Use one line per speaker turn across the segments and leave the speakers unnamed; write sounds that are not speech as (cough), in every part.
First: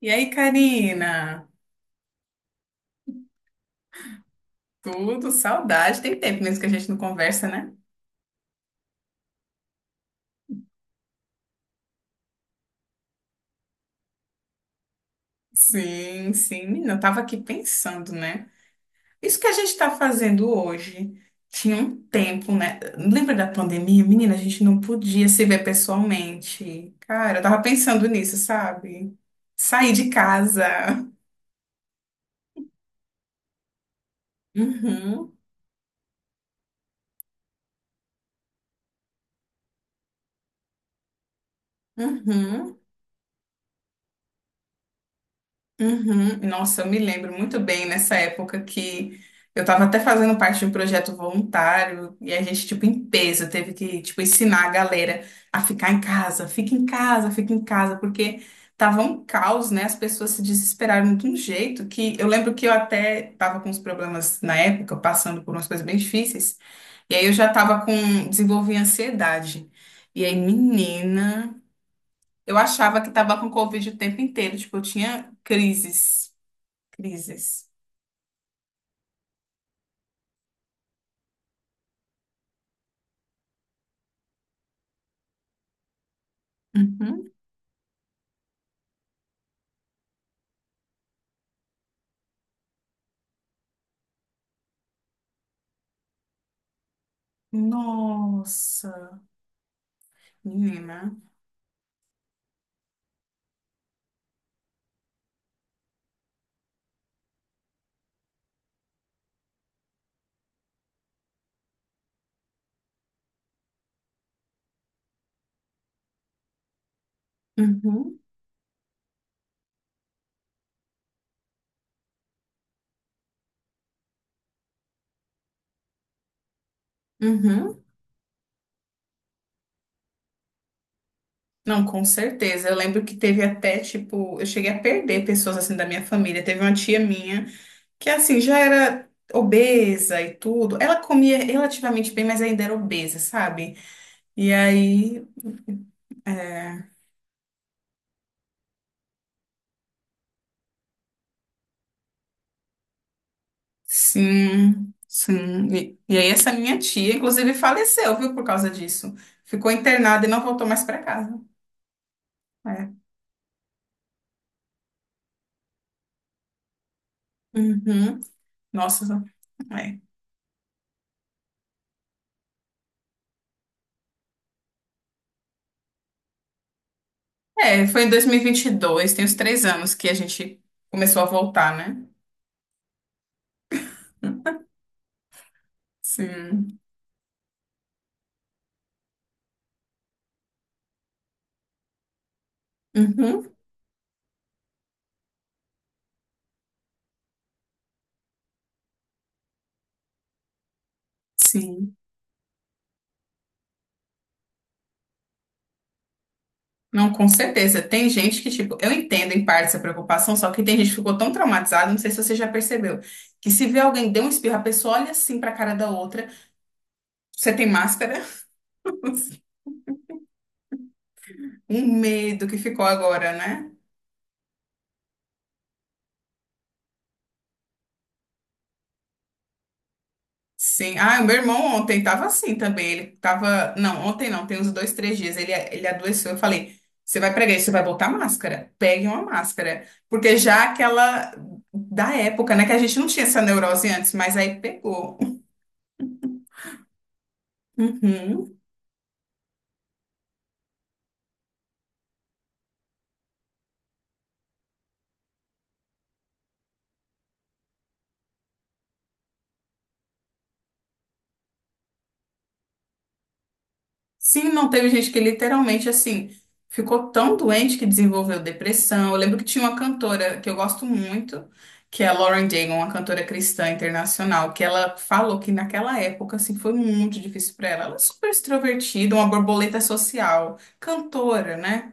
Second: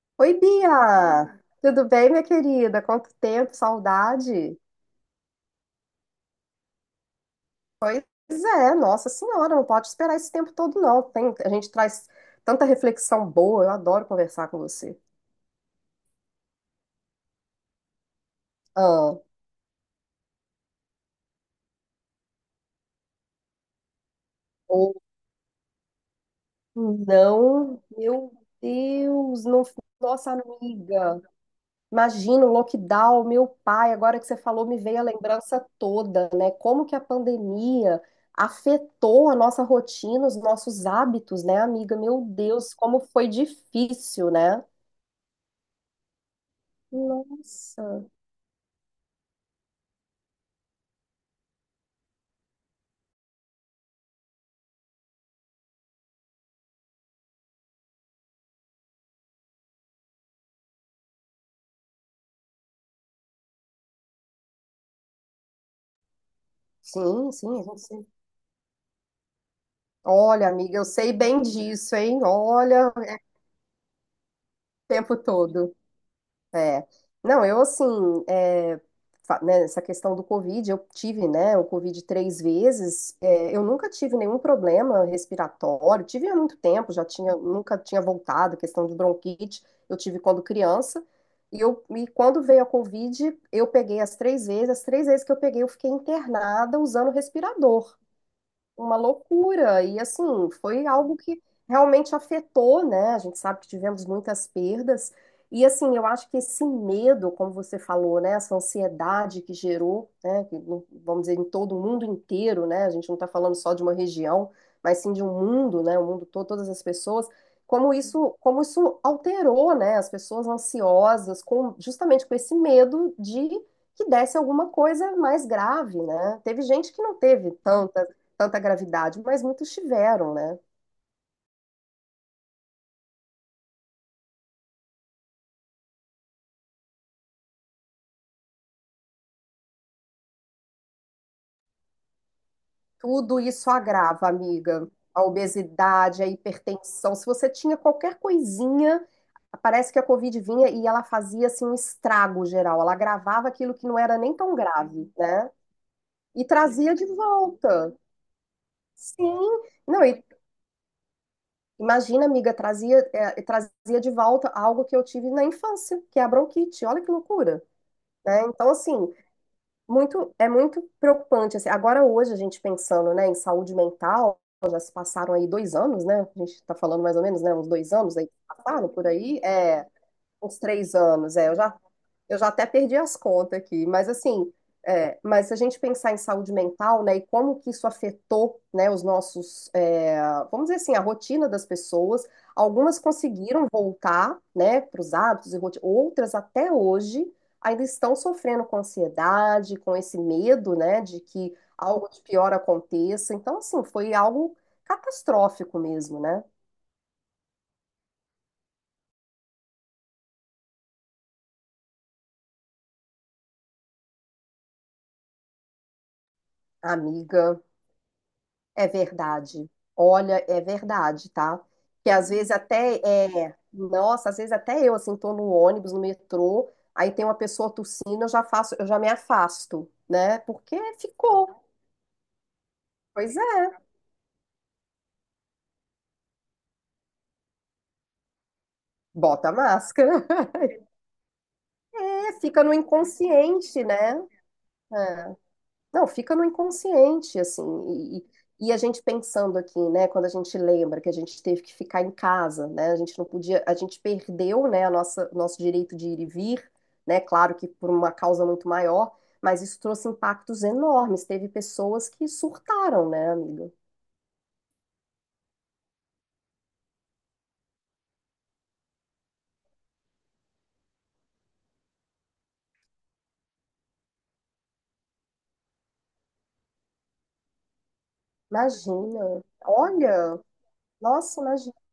E aí,
Oi, Bia!
Karina?
Tudo bem, minha querida? Quanto tempo, saudade!
Tudo, saudade. Tem tempo mesmo que a gente não conversa, né?
Pois é, nossa senhora, não pode esperar esse tempo todo, não. A gente traz tanta reflexão boa, eu adoro conversar com você.
Sim, sim. Menina, eu tava aqui pensando, né?
Ah,
Isso que a gente tá fazendo hoje tinha um tempo, né? Lembra da pandemia? Menina, a gente não
ou
podia se ver pessoalmente. Cara, eu tava
não,
pensando
meu
nisso, sabe?
Deus, não,
Sair de
nossa
casa.
amiga. Imagina o lockdown, meu pai, agora que você falou, me veio a
Uhum,
lembrança toda, né? Como que a pandemia afetou a nossa rotina, os nossos hábitos, né, amiga? Meu Deus,
uhum.
como foi difícil, né?
Uhum. Nossa, eu me lembro muito bem
Nossa.
nessa época que eu estava até fazendo parte de um projeto voluntário e a gente, tipo, em peso, teve que, tipo, ensinar a galera a ficar em casa, fica em casa, fica em casa, porque tava um caos, né? As pessoas se desesperaram de um jeito que eu lembro que eu até estava com uns problemas na época, passando por umas coisas bem difíceis, e aí eu
Sim,
já
sim, a gente...
desenvolvi ansiedade. E aí,
Olha, amiga, eu sei bem
menina,
disso, hein?
eu
Olha,
achava que
é o
estava com Covid o tempo inteiro, tipo, eu
tempo
tinha
todo.
crises.
É. Não, eu
Crises.
assim, é, né, essa questão do Covid, eu tive, né, o Covid três vezes, eu nunca tive nenhum problema respiratório, tive há muito tempo, já
Uhum.
tinha, nunca tinha voltado, questão de bronquite, eu tive quando criança, e quando veio a Covid, eu peguei as três vezes que eu peguei, eu fiquei internada usando respirador, uma
Nossa,
loucura. E assim, foi
menina.
algo que realmente afetou, né? A gente sabe que tivemos muitas perdas. E assim, eu acho que esse medo, como você falou, né? Essa ansiedade que gerou, né? Que, vamos dizer, em todo o mundo inteiro, né? A gente não está falando só de uma região, mas sim de um mundo, né? O mundo todo, todas as pessoas. Como
Uhum.
isso, como isso alterou, né? As pessoas ansiosas, justamente com esse medo de que desse alguma coisa mais grave, né? Teve gente que não teve
Uhum.
tanta gravidade, mas muitos tiveram, né?
Não, com certeza. Eu lembro que teve até, tipo, eu cheguei a perder pessoas assim da minha família. Teve uma tia minha que, assim, já era obesa e tudo. Ela comia relativamente bem, mas ainda era obesa,
Tudo isso
sabe?
agrava,
E
amiga.
aí,
A obesidade, a
é,
hipertensão. Se você tinha qualquer coisinha, parece que a Covid vinha e ela fazia assim um estrago geral. Ela agravava aquilo que não era nem tão
sim,
grave, né?
sim. E aí,
E
essa minha
trazia de
tia, inclusive,
volta.
faleceu, viu, por causa disso.
Sim,
Ficou
não, e
internada e não voltou mais pra casa.
imagina, amiga,
É.
trazia de volta algo que eu tive na infância, que é a bronquite. Olha que loucura,
Uhum.
né? Então,
Nossa,
assim,
é.
é muito preocupante, assim, agora hoje a gente pensando, né, em saúde mental, já se passaram aí 2 anos, né, a gente está falando mais ou menos, né, uns
É,
dois
foi em
anos
dois
aí,
mil e vinte e
passaram por
dois. Tem uns
aí,
três anos que a
uns
gente
três
começou a
anos, é, eu já
voltar, né?
eu já até perdi as contas aqui, mas assim, é, mas se a gente pensar em saúde
Sim.
mental, né, e como que isso afetou, né, os nossos, vamos dizer assim, a rotina das pessoas, algumas
Uhum,
conseguiram voltar, né, para os hábitos e rotina, outras até hoje ainda estão sofrendo com ansiedade, com esse medo, né, de que
sim.
algo de pior aconteça. Então, assim, foi algo catastrófico mesmo, né,
Não, com certeza. Tem gente que, tipo, eu entendo em parte essa preocupação, só que tem gente que ficou tão traumatizada, não sei se você já percebeu, que se vê alguém deu um espirro, a pessoa olha assim pra cara da outra, você
amiga?
tem máscara?
É
(laughs)
verdade. Olha, é verdade, tá?
Um
Que às
medo
vezes
que ficou
até
agora,
é,
né?
nossa, às vezes até eu assim tô no ônibus, no metrô, aí tem uma pessoa tossindo, eu já faço, eu já me afasto, né? Porque
Sim. Ah, o meu irmão
ficou.
ontem tava assim também. Ele
Pois
tava.
é.
Não, ontem não, tem uns dois, três dias. Ele adoeceu. Eu falei: você vai pregar isso, você vai botar máscara. Pegue uma
Bota a
máscara.
máscara.
Porque
(laughs)
já aquela da
É,
época,
fica
né? Que
no
a gente não tinha essa
inconsciente,
neurose antes,
né?
mas aí pegou.
É. Não, fica no inconsciente, assim, e, e-
Uhum.
e a gente pensando aqui, né, quando a gente lembra que a gente teve que ficar em casa, né, a gente não podia, a gente perdeu, né, nosso direito de ir e vir, né, claro que por uma causa muito maior, mas isso trouxe impactos enormes, teve pessoas que surtaram, né, amiga?
Sim, não teve gente que literalmente assim ficou tão doente que desenvolveu depressão. Eu lembro que tinha uma cantora que eu gosto muito, que é a Lauren Daigle, uma cantora cristã internacional, que ela falou que naquela época assim foi muito difícil para ela. Ela é super extrovertida, uma
Imagina,
borboleta
olha...
social,
Nossa,
cantora,
imagina.
né?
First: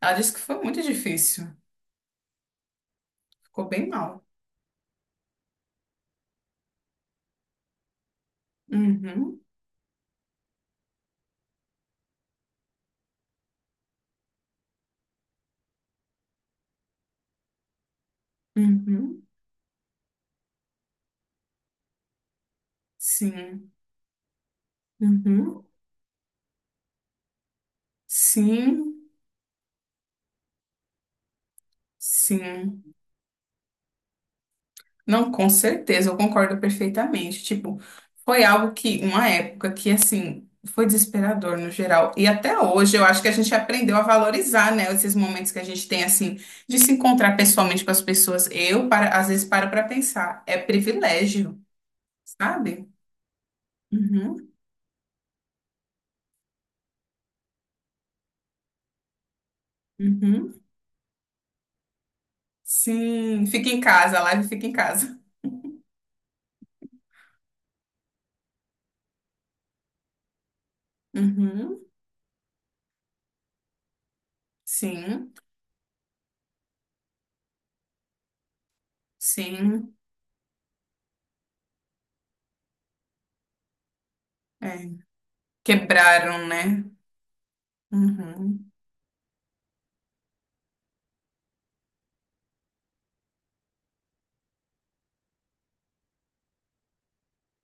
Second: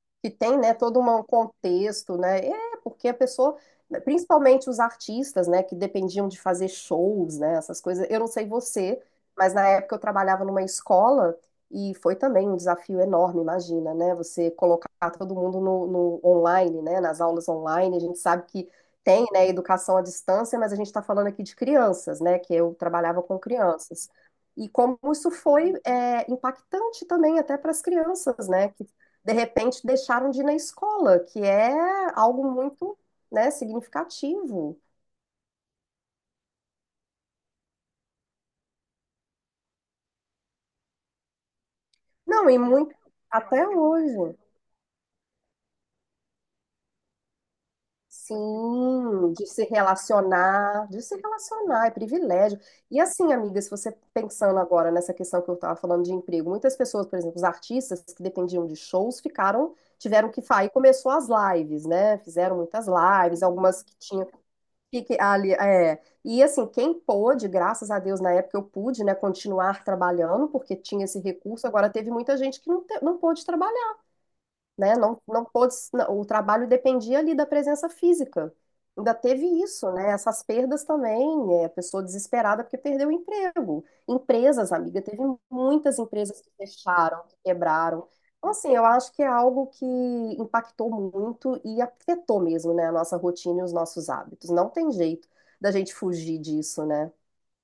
Ela
Que
disse que
tem,
foi
né,
muito
todo um
difícil,
contexto, né? É, porque a pessoa,
ficou bem mal.
principalmente os artistas, né, que dependiam de fazer shows, né, essas coisas. Eu não sei você,
Uhum,
mas na época eu trabalhava numa escola e foi também um desafio enorme, imagina, né? Você colocar todo mundo no online, né, nas aulas online. A gente sabe que
uhum,
tem, né, educação à distância, mas a gente está falando aqui de crianças, né, que eu trabalhava com
sim,
crianças. E como isso
uhum,
foi, impactante também até para as crianças, né? Que
sim,
de repente deixaram de ir na escola, que é algo
sim.
muito, né, significativo.
Não, com certeza, eu concordo perfeitamente. Tipo, foi algo que, uma época que, assim, foi desesperador no geral. E
Não,
até
e
hoje
muito
eu acho que a gente
até
aprendeu a
hoje.
valorizar, né, esses momentos que a gente tem, assim, de se encontrar pessoalmente com as pessoas. Eu, para, às
Sim,
vezes, paro para pensar, é
de se
privilégio,
relacionar, é privilégio.
sabe?
E assim, amiga, se você
Uhum,
pensando agora nessa questão que eu estava falando de emprego, muitas pessoas, por exemplo, os artistas que dependiam de shows ficaram, tiveram que
uhum.
sair, começou as lives, né? Fizeram muitas lives,
Sim, fica em
algumas que
casa, a
tinham.
live fica em
Fique
casa.
ali, é. E assim, quem pôde, graças a Deus, na época eu pude, né, continuar trabalhando, porque tinha esse recurso.
Uhum,
Agora teve muita gente que não, não pôde trabalhar, né? Não,
sim,
não pôde, não, o trabalho dependia ali da presença física. Ainda teve isso,
sim.
né? Essas perdas também, a pessoa desesperada porque perdeu o emprego. Empresas,
É.
amiga, teve muitas empresas
Quebraram,
que
né?
fecharam, que quebraram. Então,
Uhum.
assim, eu acho que é algo que impactou muito e afetou mesmo, né, a nossa rotina e os nossos hábitos. Não tem jeito da gente fugir disso, né?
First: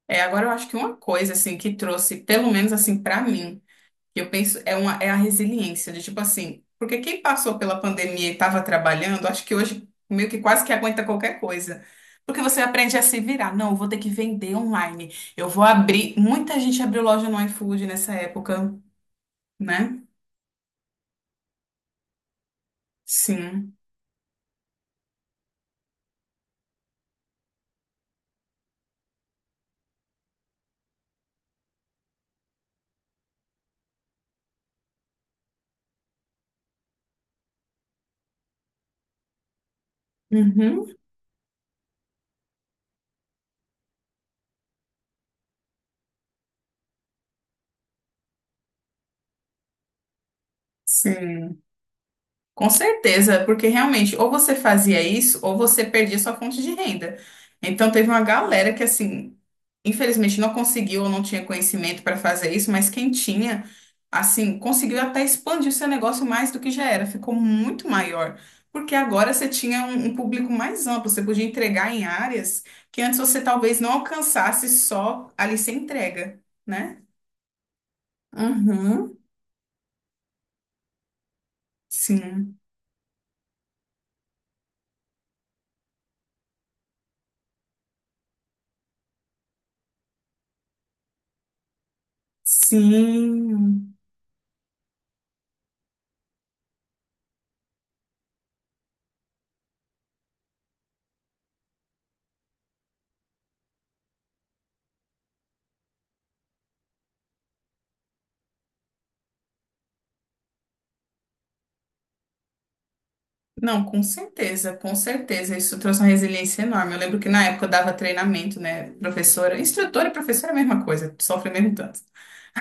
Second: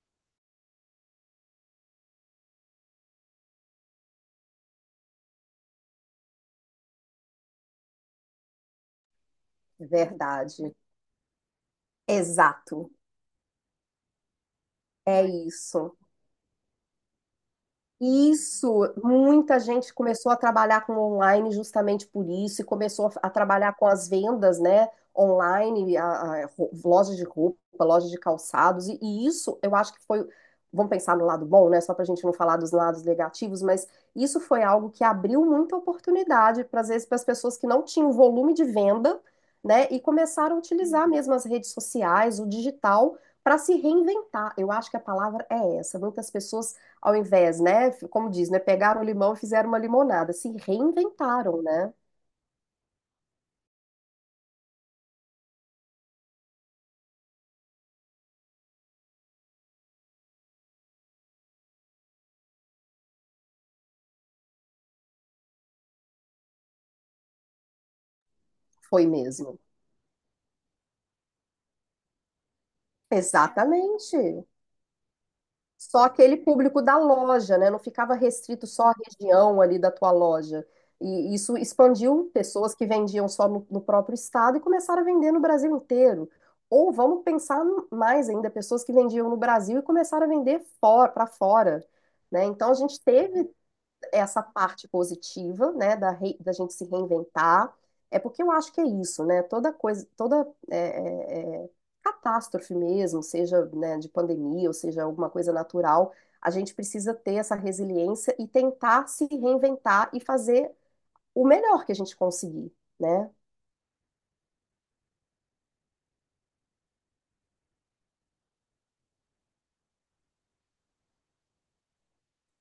É, agora eu acho que uma coisa assim que trouxe, pelo menos assim pra mim, que eu penso é uma é a resiliência de tipo assim, porque quem passou pela pandemia e estava trabalhando, acho que hoje meio que quase que
Verdade.
aguenta qualquer coisa. Porque você
Exato.
aprende a se virar. Não, eu vou ter que vender online.
É
Eu vou
isso.
abrir. Muita gente abriu loja no iFood nessa época,
Isso, muita gente
né?
começou a trabalhar com online justamente por isso e começou a trabalhar
Sim.
com as vendas, né, online, lojas de roupa, lojas de calçados, e isso eu acho que foi, vamos pensar no lado bom, né, só para a gente não falar dos lados negativos, mas isso foi algo que abriu muita oportunidade para, às vezes, para as pessoas que não tinham volume de venda, né, e começaram a
Uhum.
utilizar mesmo as redes sociais, o digital, para se reinventar. Eu acho que a palavra é essa. Muitas pessoas ao invés, né, como diz, né, pegaram o limão e fizeram uma limonada, se
Sim.
reinventaram, né?
Com certeza, porque realmente ou você fazia isso ou você perdia sua fonte de renda. Então teve uma galera que assim, infelizmente não conseguiu ou não tinha conhecimento para fazer isso, mas quem tinha, assim, conseguiu até expandir o seu negócio mais do que já era, ficou muito maior. Porque
Foi
agora você
mesmo.
tinha um público mais amplo, você podia entregar em áreas que antes você talvez não
Exatamente.
alcançasse só ali sem
Só aquele
entrega,
público da
né?
loja, né? Não ficava restrito só à
Uhum.
região ali da tua loja. E isso expandiu
Sim.
pessoas que vendiam só no próprio estado e começaram a vender no Brasil inteiro. Ou vamos pensar mais ainda, pessoas que vendiam no Brasil e começaram a vender fora, para fora, né? Então a gente teve
Sim.
essa parte positiva, né, da gente se reinventar. É porque eu acho que é isso, né? Toda coisa, toda catástrofe mesmo, seja, né, de pandemia, ou seja, alguma coisa natural, a gente precisa ter essa resiliência e tentar se reinventar e fazer o melhor que a gente conseguir, né?
Não, com certeza, com certeza. Isso trouxe uma resiliência enorme. Eu lembro que na época eu dava treinamento, né? Professora, instrutora e professora é a mesma coisa, sofre o mesmo tanto.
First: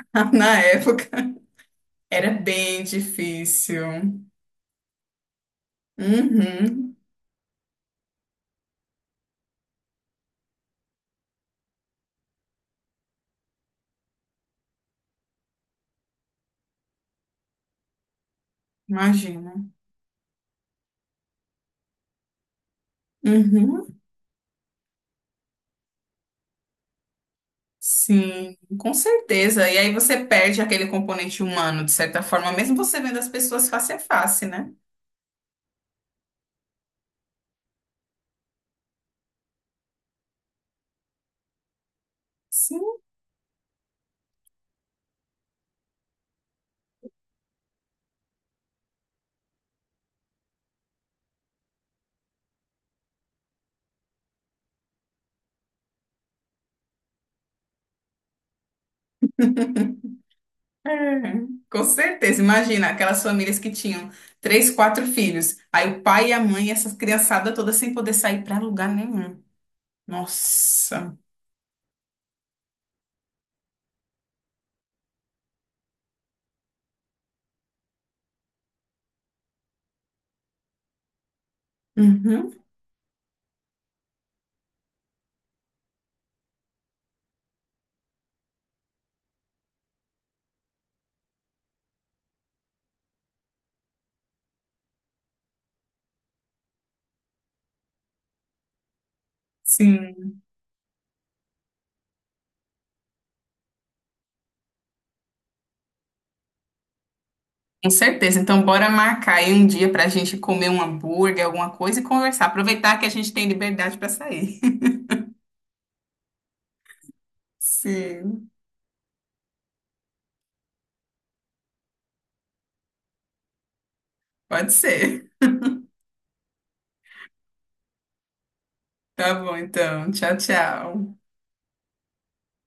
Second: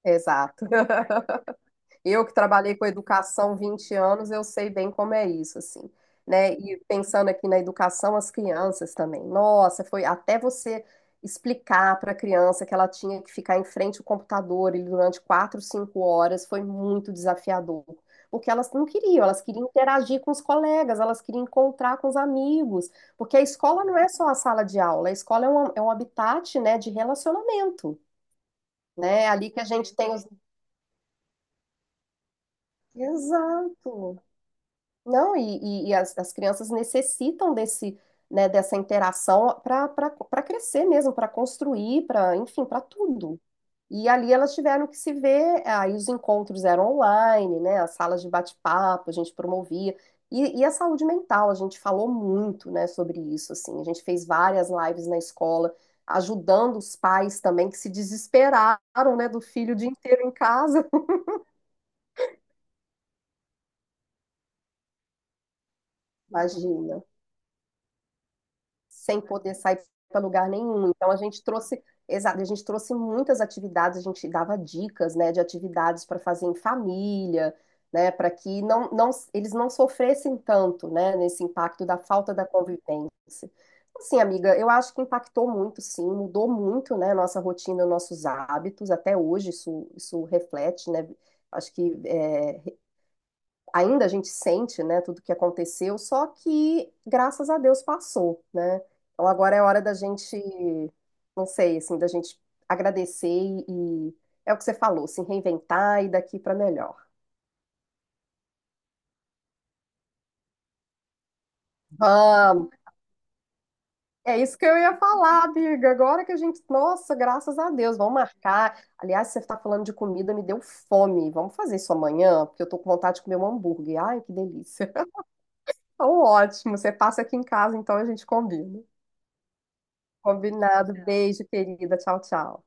(laughs) Na
Exato.
época
(laughs) Eu
era
que trabalhei
bem
com educação 20
difícil.
anos, eu sei bem como é isso, assim, né? E
Uhum,
pensando aqui na educação, as crianças também. Nossa, foi até você explicar para a criança que ela tinha que ficar em frente ao computador e durante 4, 5 horas foi muito desafiador. Porque elas não queriam, elas queriam
imagina.
interagir com os colegas, elas queriam encontrar com os amigos. Porque a escola não
Uhum,
é só a sala de aula, a escola é um habitat, né, de relacionamento,
sim, com
né? É ali que a
certeza. E aí
gente tem
você
os.
perde aquele componente humano, de certa forma, mesmo você vendo as pessoas face a
Exato.
face, né?
Não, e as crianças necessitam desse, né, dessa interação para crescer mesmo, para construir, para, enfim, para
Sim.
tudo. E ali elas tiveram que se ver, aí os encontros eram online, né, as salas de bate-papo, a gente promovia. E a saúde mental, a gente falou muito, né, sobre isso, assim. A gente fez várias lives na escola, ajudando os pais também que se desesperaram, né, do filho o dia inteiro em casa.
É,
(laughs)
com certeza, imagina aquelas famílias que tinham três, quatro filhos, aí o pai e a mãe, essas
Imagina,
criançadas todas sem poder sair para lugar
sem
nenhum.
poder sair para lugar nenhum. Então a
Nossa,
gente trouxe, exato, a gente trouxe muitas atividades, a gente dava dicas, né, de atividades para fazer em família, né, para que eles não sofressem tanto, né, nesse impacto da falta da
uhum.
convivência. Assim, amiga, eu acho que impactou muito, sim, mudou muito, né, nossa rotina, nossos hábitos, até hoje isso, reflete, né, acho que ainda a gente sente, né, tudo que aconteceu, só que graças a Deus passou, né? Então agora é hora da
Sim,
gente, não sei, assim, da gente agradecer e é o que você falou, se reinventar e daqui para melhor.
com certeza. Então, bora marcar aí um dia para a gente comer um hambúrguer, alguma coisa e conversar.
Vamos!
Aproveitar que a gente tem liberdade para
É isso
sair.
que eu
(laughs)
ia falar, Birga. Agora que a gente, nossa, graças a Deus, vamos
Sim,
marcar. Aliás, você está falando de comida, me deu fome. Vamos fazer isso amanhã, porque eu tô com vontade de comer um hambúrguer. Ai, que
pode
delícia.
ser.
(laughs) Então, ótimo. Você passa aqui em casa, então a gente combina.
Tá bom, então. Tchau,
Combinado.
tchau.
Beijo, querida. Tchau, tchau.